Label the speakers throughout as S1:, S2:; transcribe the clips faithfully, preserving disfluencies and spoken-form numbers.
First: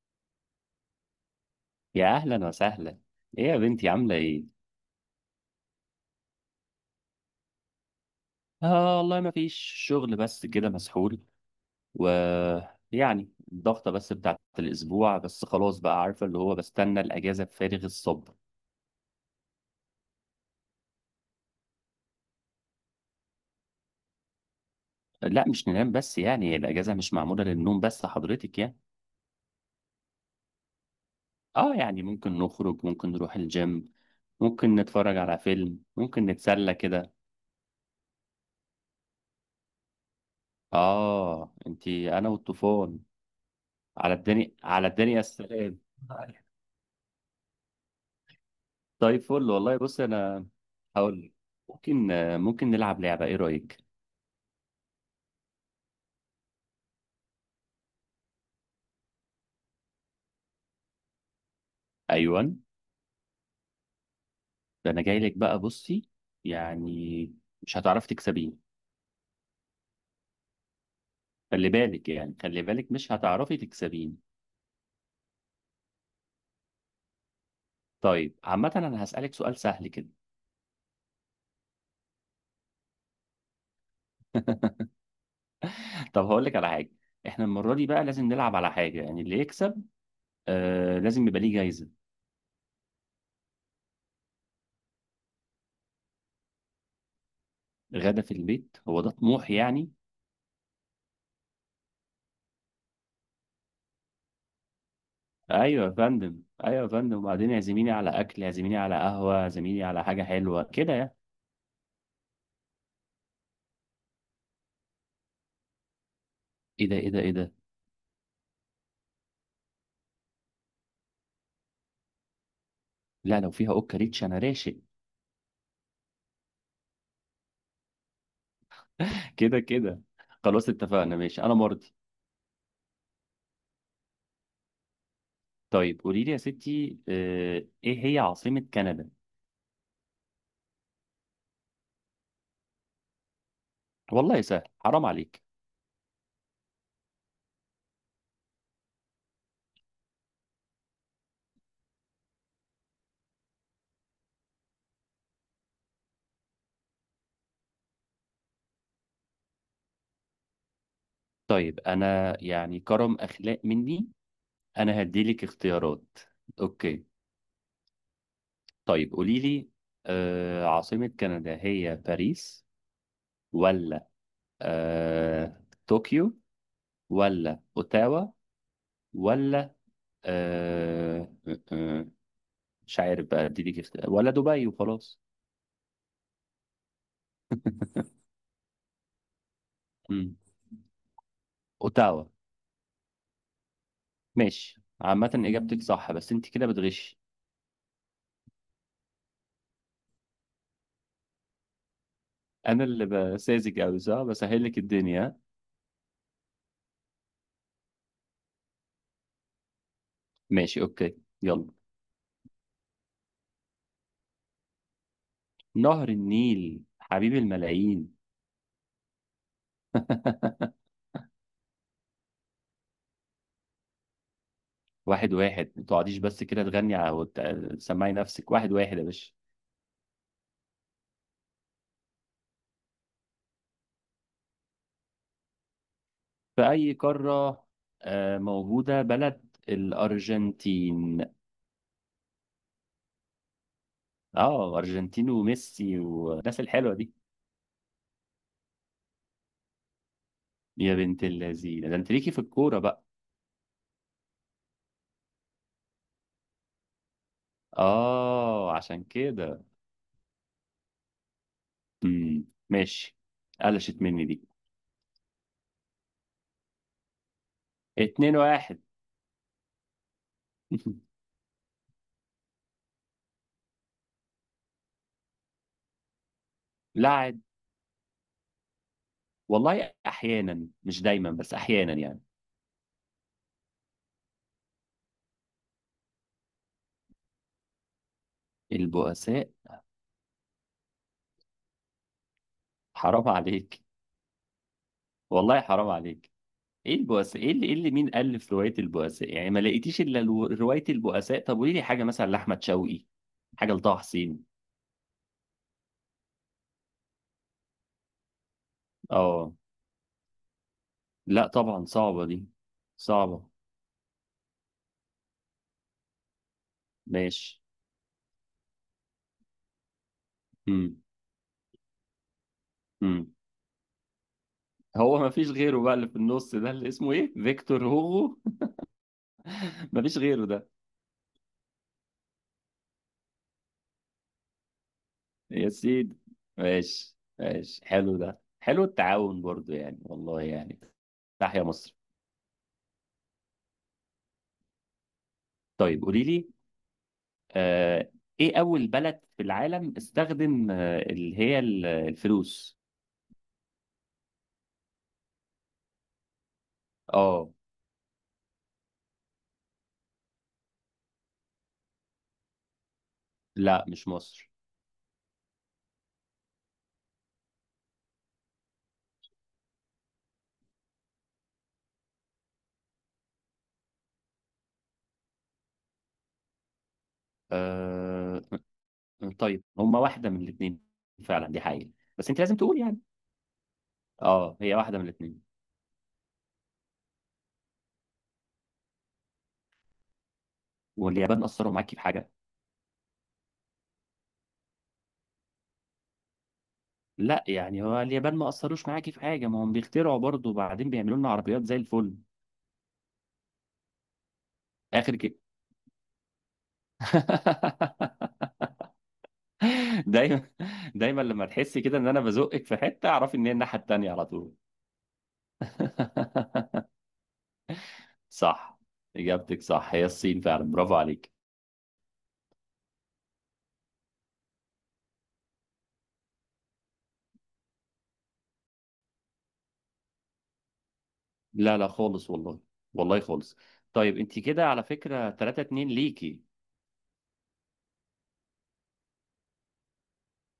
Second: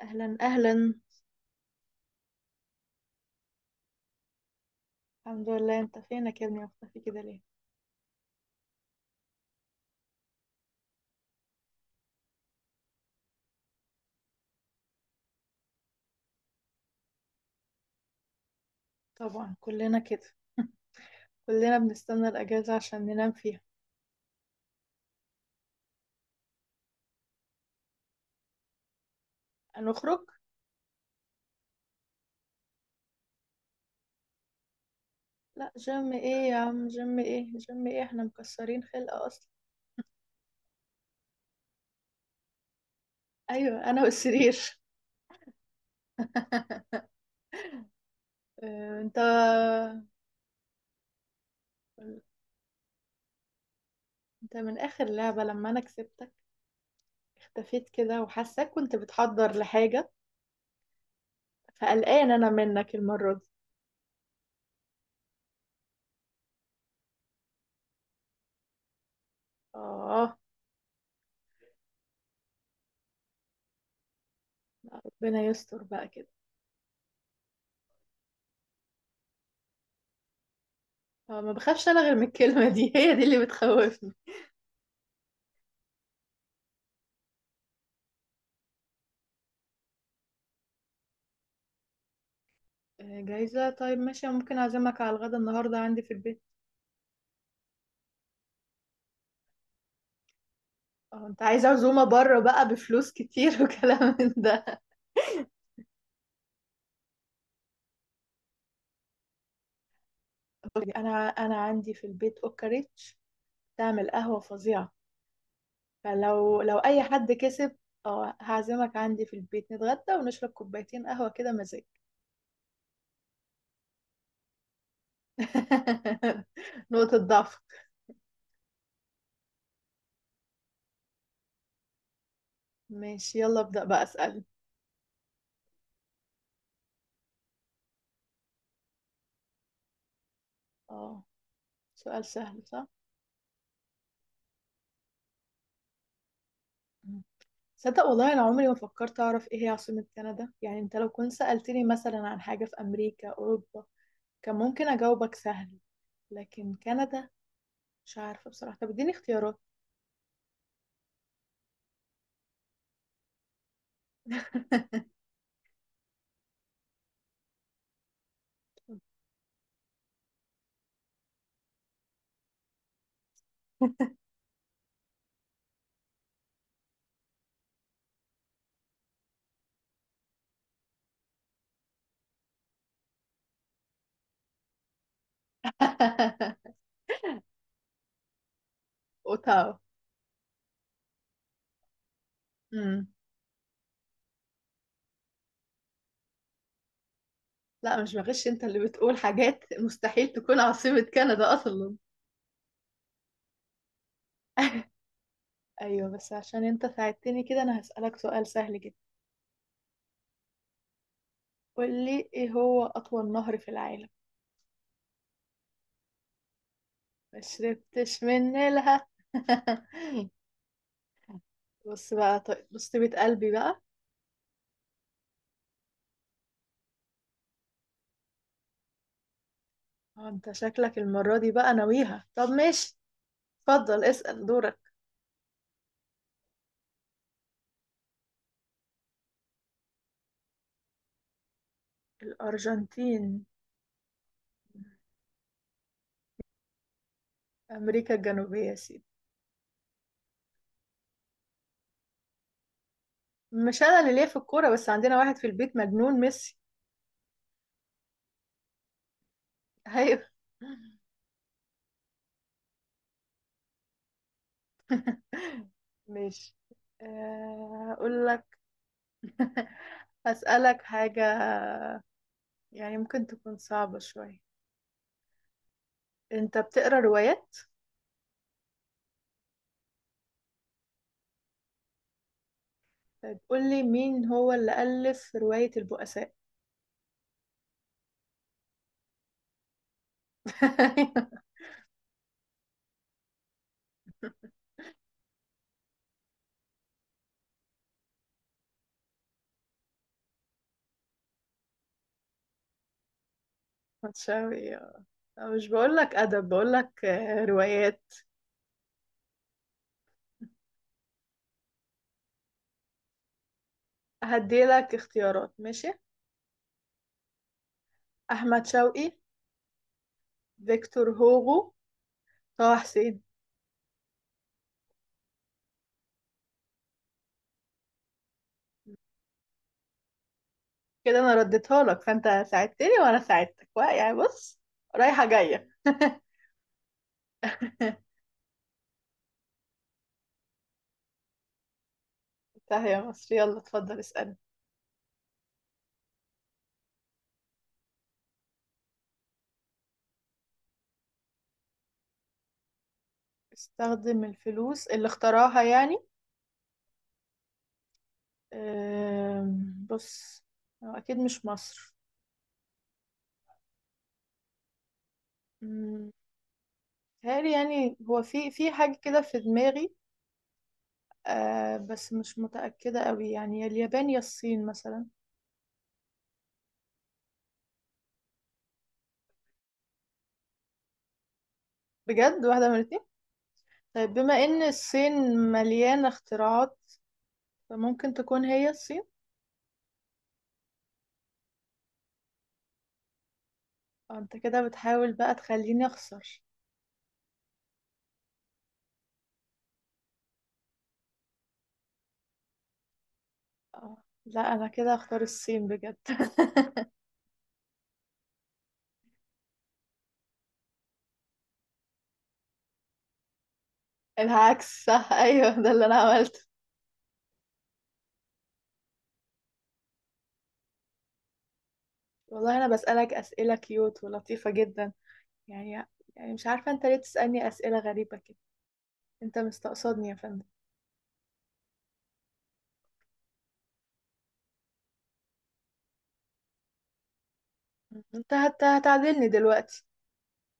S1: اهلا اهلا.
S2: يا اهلا وسهلا. ايه يا بنتي؟ عامله ايه؟
S1: الحمد لله، انت فينك يا ابني؟ مختفي كده ليه؟
S2: اه والله ما فيش شغل، بس كده مسحول. و يعني الضغطه بس بتاعت الاسبوع، بس خلاص بقى عارفه اللي هو بستنى الاجازه بفارغ الصبر.
S1: طبعا كلنا كده، كلنا بنستنى الاجازه عشان ننام فيها.
S2: لا مش ننام بس، يعني الاجازه مش معموله للنوم بس حضرتك يعني.
S1: هنخرج.
S2: اه يعني ممكن نخرج، ممكن نروح الجيم، ممكن نتفرج على
S1: لا،
S2: فيلم،
S1: جيم
S2: ممكن
S1: ايه يا
S2: نتسلى
S1: عم؟
S2: كده.
S1: جيم ايه؟ جيم ايه؟ احنا مكسرين خلقه اصلا.
S2: اه انتي انا والطوفان.
S1: ايوه، انا
S2: على الدنيا
S1: والسرير.
S2: على الدنيا السلام.
S1: آه، انت.
S2: طيب فل والله، بص انا هقول لك. ممكن ممكن نلعب لعبة، ايه رأيك؟
S1: انت من اخر لعبه لما انا كسبتك اختفيت كده، وحاساك كنت بتحضر لحاجه، فقلقان
S2: ايوه،
S1: انا منك المره دي.
S2: ده انا جاي لك بقى، بصي. يعني مش هتعرفي تكسبيني.
S1: اه.
S2: خلي بالك، يعني خلي بالك، مش هتعرفي تكسبيني.
S1: ربنا يستر بقى كده.
S2: طيب عامة انا هسألك سؤال سهل كده.
S1: آه، ما بخافش انا غير من الكلمه دي. هي دي اللي بتخوفني.
S2: طب هقول لك على حاجة. احنا المرة دي بقى لازم نلعب على حاجة، يعني اللي يكسب، آه لازم يبقى ليه جايزة.
S1: آه، جايزة؟ طيب ماشي، ممكن أعزمك على الغدا النهاردة عندي في البيت.
S2: غدا في البيت، هو ده طموح يعني؟
S1: اه، انت عايز عزومة بره بقى بفلوس كتير وكلام من ده.
S2: ايوه يا فندم، ايوه يا فندم، وبعدين يعزميني على اكل، يعزميني على قهوة، يعزميني على حاجة حلوة كده يعني.
S1: انا انا عندي في البيت اوكاريتش تعمل قهوة فظيعة، فلو لو
S2: ايه ده؟
S1: اي
S2: ايه ده؟ ايه
S1: حد
S2: ده؟
S1: كسب، اه هعزمك عندي في البيت، نتغدى ونشرب كوبايتين قهوة كده مزاج.
S2: لا لو فيها اوكا ريتش انا راشق.
S1: نقطة ضعف.
S2: كده كده. خلاص اتفقنا، ماشي انا مرضي.
S1: ماشي يلا ابدأ بقى، اسأل.
S2: طيب قولي لي يا ستي، آه، ايه هي عاصمة كندا؟
S1: اه، سؤال سهل صح؟
S2: والله سهل، حرام عليك.
S1: صدق والله، انا عمري ما فكرت اعرف ايه هي عاصمة كندا، يعني انت لو كنت سألتني مثلا عن حاجة في امريكا، اوروبا، كان ممكن اجاوبك سهل، لكن كندا مش عارفة بصراحة. طب اديني اختيارات.
S2: طيب انا يعني كرم اخلاق مني، انا هديلك اختيارات. اوكي. طيب قولي لي، آه، عاصمة كندا هي باريس، ولا آه، طوكيو، ولا اوتاوا، ولا آه، آه، آه، مش عارف بقى اديلك اختيار، ولا دبي وخلاص؟
S1: اوتاوا.
S2: مم. اوتاوا.
S1: امم.
S2: ماشي، عامة إجابتك صح بس أنت كده بتغش.
S1: لا مش بغش، انت اللي بتقول حاجات مستحيل تكون عاصمة كندا اصلا.
S2: أنا اللي بساذج أوي صح، بسهل لك الدنيا.
S1: ايوه، بس عشان انت ساعدتني كده انا هسألك سؤال سهل جدا.
S2: ماشي أوكي، يلا.
S1: قول لي، ايه هو اطول نهر في العالم؟
S2: نهر النيل حبيب
S1: ما
S2: الملايين.
S1: شربتش من نيلها. بص بقى، طيب بص بيت قلبي بقى.
S2: واحد واحد ما تقعديش بس كده تغني على- وت- تسمعي نفسك، واحد واحد يا باشا.
S1: اه، انت شكلك المرة دي بقى ناويها. طب ماشي، اتفضل اسأل دورك.
S2: في أي قارة آه، موجودة بلد الأرجنتين؟
S1: الأرجنتين.
S2: أه، أرجنتين وميسي والناس الحلوة دي.
S1: أمريكا الجنوبية يا سيدي.
S2: يا بنت اللذينة، ده أنت ليكي في الكورة بقى.
S1: مش أنا اللي ليا في الكورة، بس عندنا واحد في البيت مجنون ميسي.
S2: أه، عشان كده.
S1: أيوه.
S2: امم ماشي. قلشت مني دي.
S1: ماشي. آه، أقول
S2: اتنين
S1: لك.
S2: واحد
S1: هسألك حاجة، يعني ممكن تكون صعبة شوية. أنت بتقرأ
S2: لاعب.
S1: روايات؟
S2: والله احيانا، مش دايما بس احيانا يعني.
S1: طيب قول لي، مين هو اللي ألف رواية البؤساء؟
S2: البؤساء. حرام عليك، والله حرام عليك. ايه البؤساء؟ ايه اللي, إيه اللي مين الف روايه البؤساء يعني؟ ما لقيتيش الا الو- روايه البؤساء؟ طب قولي لي حاجه مثلا لاحمد شوقي، حاجه لطه حسين.
S1: متشابه. مش بقولك أدب، بقولك آه، روايات.
S2: اه، لا طبعا صعبه دي، صعبه.
S1: هديلك اختيارات ماشي.
S2: ماشي.
S1: أحمد شوقي،
S2: امم
S1: فيكتور هوغو، طه حسين.
S2: امم هو ما فيش غيره بقى اللي في النص ده اللي اسمه ايه؟ فيكتور هوغو؟ ما فيش غيره ده.
S1: كده أنا رديتها لك، فأنت ساعدتني وأنا ساعدتك وا- يعني بص، رايحة جاية.
S2: يا سيدي. ماشي ماشي، حلو ده، حلو التعاون برضو يعني والله يعني. تحيا مصر.
S1: انتهى يا مصر، يلا اتفضل اسأل.
S2: طيب قولي لي، آه ايه اول بلد في العالم استخدم آه اللي هي ال- الفلوس؟
S1: استخدم الفلوس اللي اختراها يعني؟
S2: اه،
S1: أم، بص، هو أكيد مش مصر.
S2: لا مش مصر.
S1: مم، متهيألي يعني، هو في في حاجة كده في دماغي، آه، بس مش متأكدة قوي. يعني يا اليابان يا الصين مثلا.
S2: آه طيب هما واحدة من الاثنين، فعلا دي حقيقة. بس انت
S1: بجد
S2: لازم
S1: واحدة من
S2: تقول يعني.
S1: الاتنين؟ طيب بما
S2: اه،
S1: ان
S2: هي واحدة من
S1: الصين
S2: الاثنين.
S1: مليانة اختراعات، فممكن تكون هي الصين.
S2: واليابان أثروا معاكي في حاجة؟
S1: آه، انت كده بتحاول بقى تخليني اخسر.
S2: لا يعني هو اليابان ما أثروش معاكي في حاجة؟ ما هم بيخترعوا برضو، وبعدين بيعملوا لنا عربيات زي الفل.
S1: آه لا، انا كده
S2: آخر.
S1: هختار الصين بجد.
S2: دايما، دايما لما تحسي كده ان انا بزقك في حته، اعرفي ان هي الناحيه التانيه على طول.
S1: العكس صح. ايوه ده اللي انا عملته.
S2: صح، اجابتك صح، هي الصين فعلا، برافو عليك.
S1: والله انا بسألك اسئلة كيوت ولطيفة جدا، يعني، يعني مش عارفة انت ليه تسألني اسئلة غريبة كده. انت مستقصدني يا فندم؟
S2: لا لا خالص والله، والله خالص. طيب انت كده على فكره تلاتة اتنين ليكي.
S1: انت هت- هتعدلني دلوقتي.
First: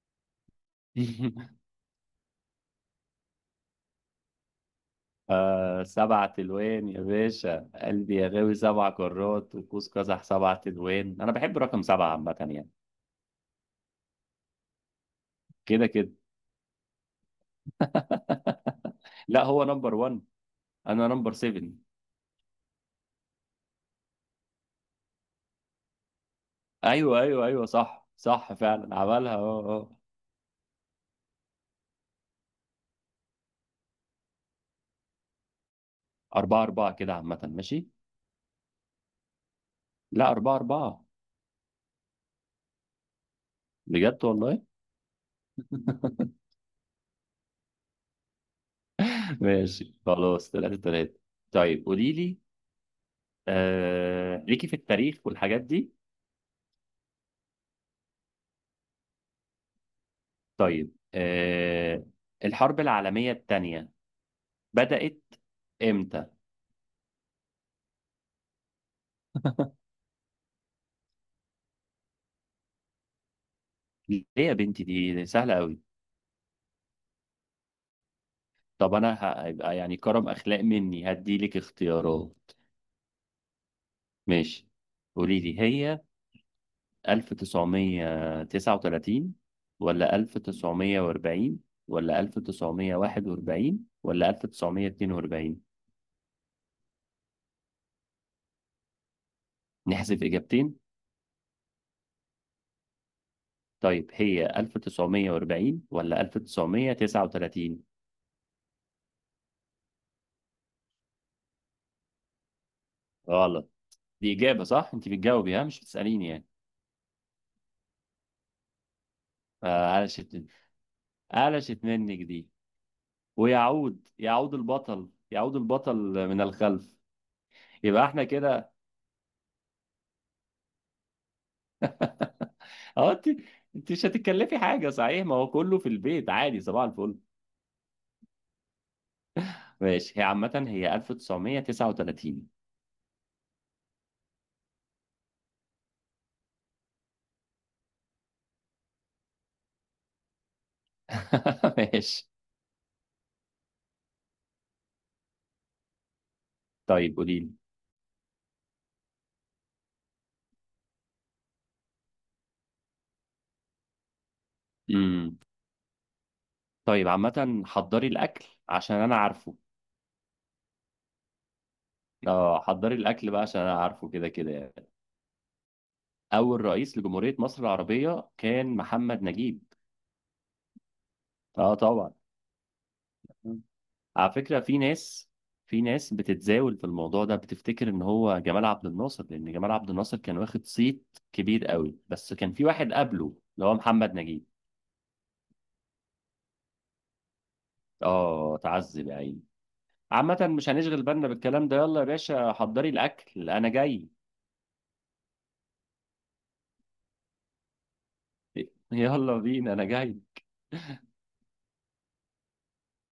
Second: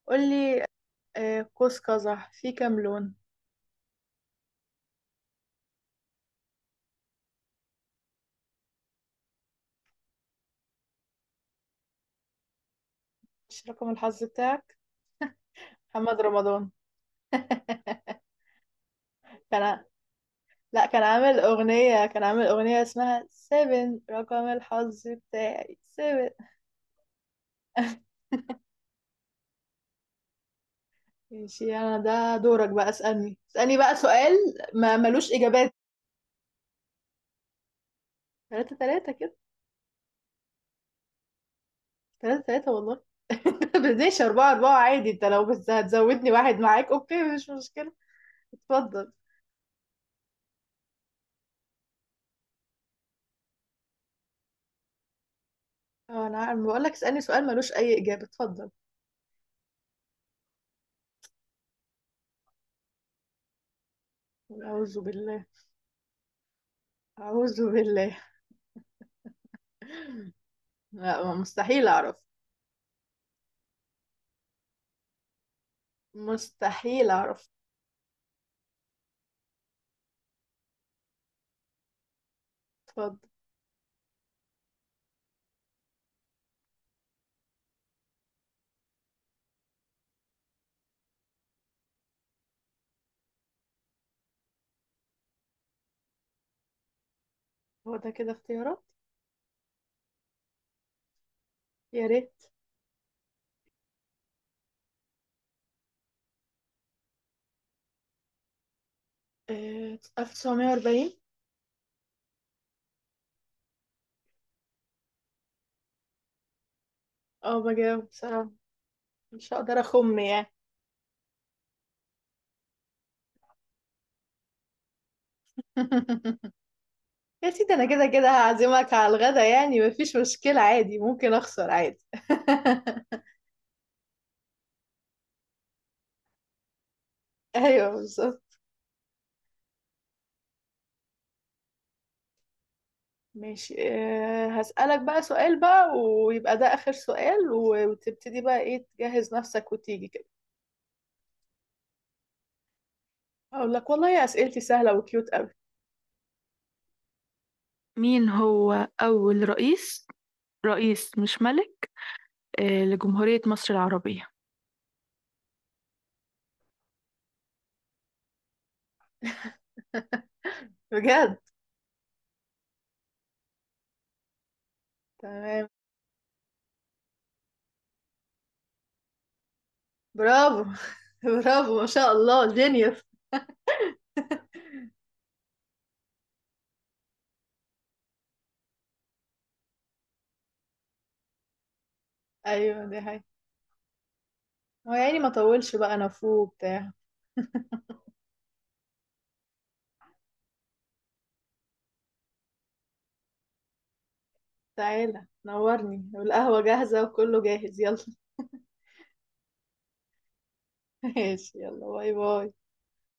S1: قولي. آه، قوس قزح فيه كام لون؟
S2: آه، سبع تلوين يا باشا قلبي يا غاوي، سبع كرات، وقوس قزح سبع تلوين، انا بحب رقم سبعه عامه يعني.
S1: مش رقم الحظ بتاعك؟
S2: كده كده.
S1: محمد رمضان.
S2: لا، هو
S1: كان،
S2: نمبر واحد.
S1: لا كان
S2: انا نمبر
S1: عامل
S2: سبعة.
S1: أغنية، كان عامل أغنية اسمها سيفن. رقم الحظ بتاعي سيفن.
S2: ايوه ايوه ايوه صح صح فعلا عملها اه اه.
S1: ماشي أنا، ده دورك بقى. اسألني، اسألني بقى سؤال ما ملوش إجابات.
S2: أربعة أربعة كده عامة، ماشي.
S1: تلاتة تلاتة كده.
S2: لا، أربعة أربعة.
S1: تلاتة تلاتة والله. بديش
S2: بجد
S1: أربعة
S2: والله.
S1: أربعة عادي، أنت لو بس هتزودني واحد معاك أوكي مش مشكلة. اتفضل.
S2: ماشي خلاص، تلاتة تلاتة. طيب قولي لي، آه... ليكي في التاريخ والحاجات دي.
S1: أه، أنا عارف، بقول لك اسألني سؤال ملوش أي إجابة. اتفضل.
S2: طيب آه... الحرب العالمية التانية
S1: أعوذ
S2: بدأت
S1: بالله.
S2: امتى؟
S1: أعوذ بالله. لا مستحيل اعرف.
S2: ليه يا بنتي؟ دي دي سهلة قوي.
S1: مستحيل اعرف.
S2: طب أنا هيبقى يعني كرم أخلاق مني هدي لك اختيارات.
S1: اتفضل.
S2: ماشي. قولي لي هي ألف وتسعمية وتسعة وتلاتين، ولا ألف وتسعمية وأربعين، ولا ألف وتسعمية وواحد وأربعين، ولا ألف وتسعمية واتنين وأربعين؟
S1: هو ده كده اختيارات؟
S2: نحذف إجابتين.
S1: يا ريت.
S2: طيب هي ألف وتسعمية وأربعين ولا ألف وتسعمية وتسعة وتلاتين؟
S1: آه، ألف وتسعمية وأربعين.
S2: غلط. دي إجابة صح، أنت بتجاوبي ها مش بتسأليني يعني.
S1: اه بجاوب بصراحة، مش هقدر
S2: آه،
S1: اخم
S2: قلشت،
S1: يعني.
S2: قلشت منك دي. ويعود، يعود البطل، يعود البطل من الخلف.
S1: يا سيدي انا
S2: يبقى
S1: كده
S2: احنا
S1: كده
S2: كده.
S1: هعزمك على الغدا، يعني مفيش مشكلة عادي، ممكن اخسر عادي.
S2: اه، انت انت مش هتتكلفي حاجة صحيح، ما هو كله في البيت عادي، صباح الفل.
S1: ايوه بالظبط.
S2: ماشي، هي عامة هي ألف وتسعمية وتسعة وتلاتين.
S1: ماشي. آه، هسألك بقى سؤال، بقى ويبقى ده آخر سؤال، و- وتبتدي بقى ايه، تجهز نفسك وتيجي كده.
S2: ماشي.
S1: اقول لك والله اسئلتي سهلة وكيوت قوي.
S2: طيب قولي لي.
S1: مين هو أول رئيس، رئيس مش ملك، آه، لجمهورية مصر العربية؟
S2: امم طيب عامة، حضري الأكل عشان أنا عارفه.
S1: بجد.
S2: اه، حضري الأكل بقى عشان أنا عارفه كده كده يعني.
S1: تمام.
S2: أول رئيس لجمهورية مصر العربية كان محمد نجيب.
S1: برافو.
S2: اه
S1: برافو ما
S2: طبعا.
S1: شاء الله، جينيوس.
S2: مم. على فكرة في ناس، في ناس بتتزاول في الموضوع ده، بتفتكر إن هو جمال عبد الناصر، لأن جمال عبد الناصر كان واخد صيت كبير قوي، بس كان في
S1: ايوه
S2: واحد
S1: دي حقيقة.
S2: قبله اللي هو محمد نجيب.
S1: هو يا عيني ما طولش بقى، انا فوق بتاع.
S2: اه، تعذب يا عيني. عامة مش هنشغل بالنا بالكلام ده. يلا يا باشا حضري الأكل أنا جاي.
S1: تعالى نورني، والقهوة جاهزة وكله جاهز، يلا.
S2: يلا بينا أنا جاي.
S1: ماشي يلا، باي باي.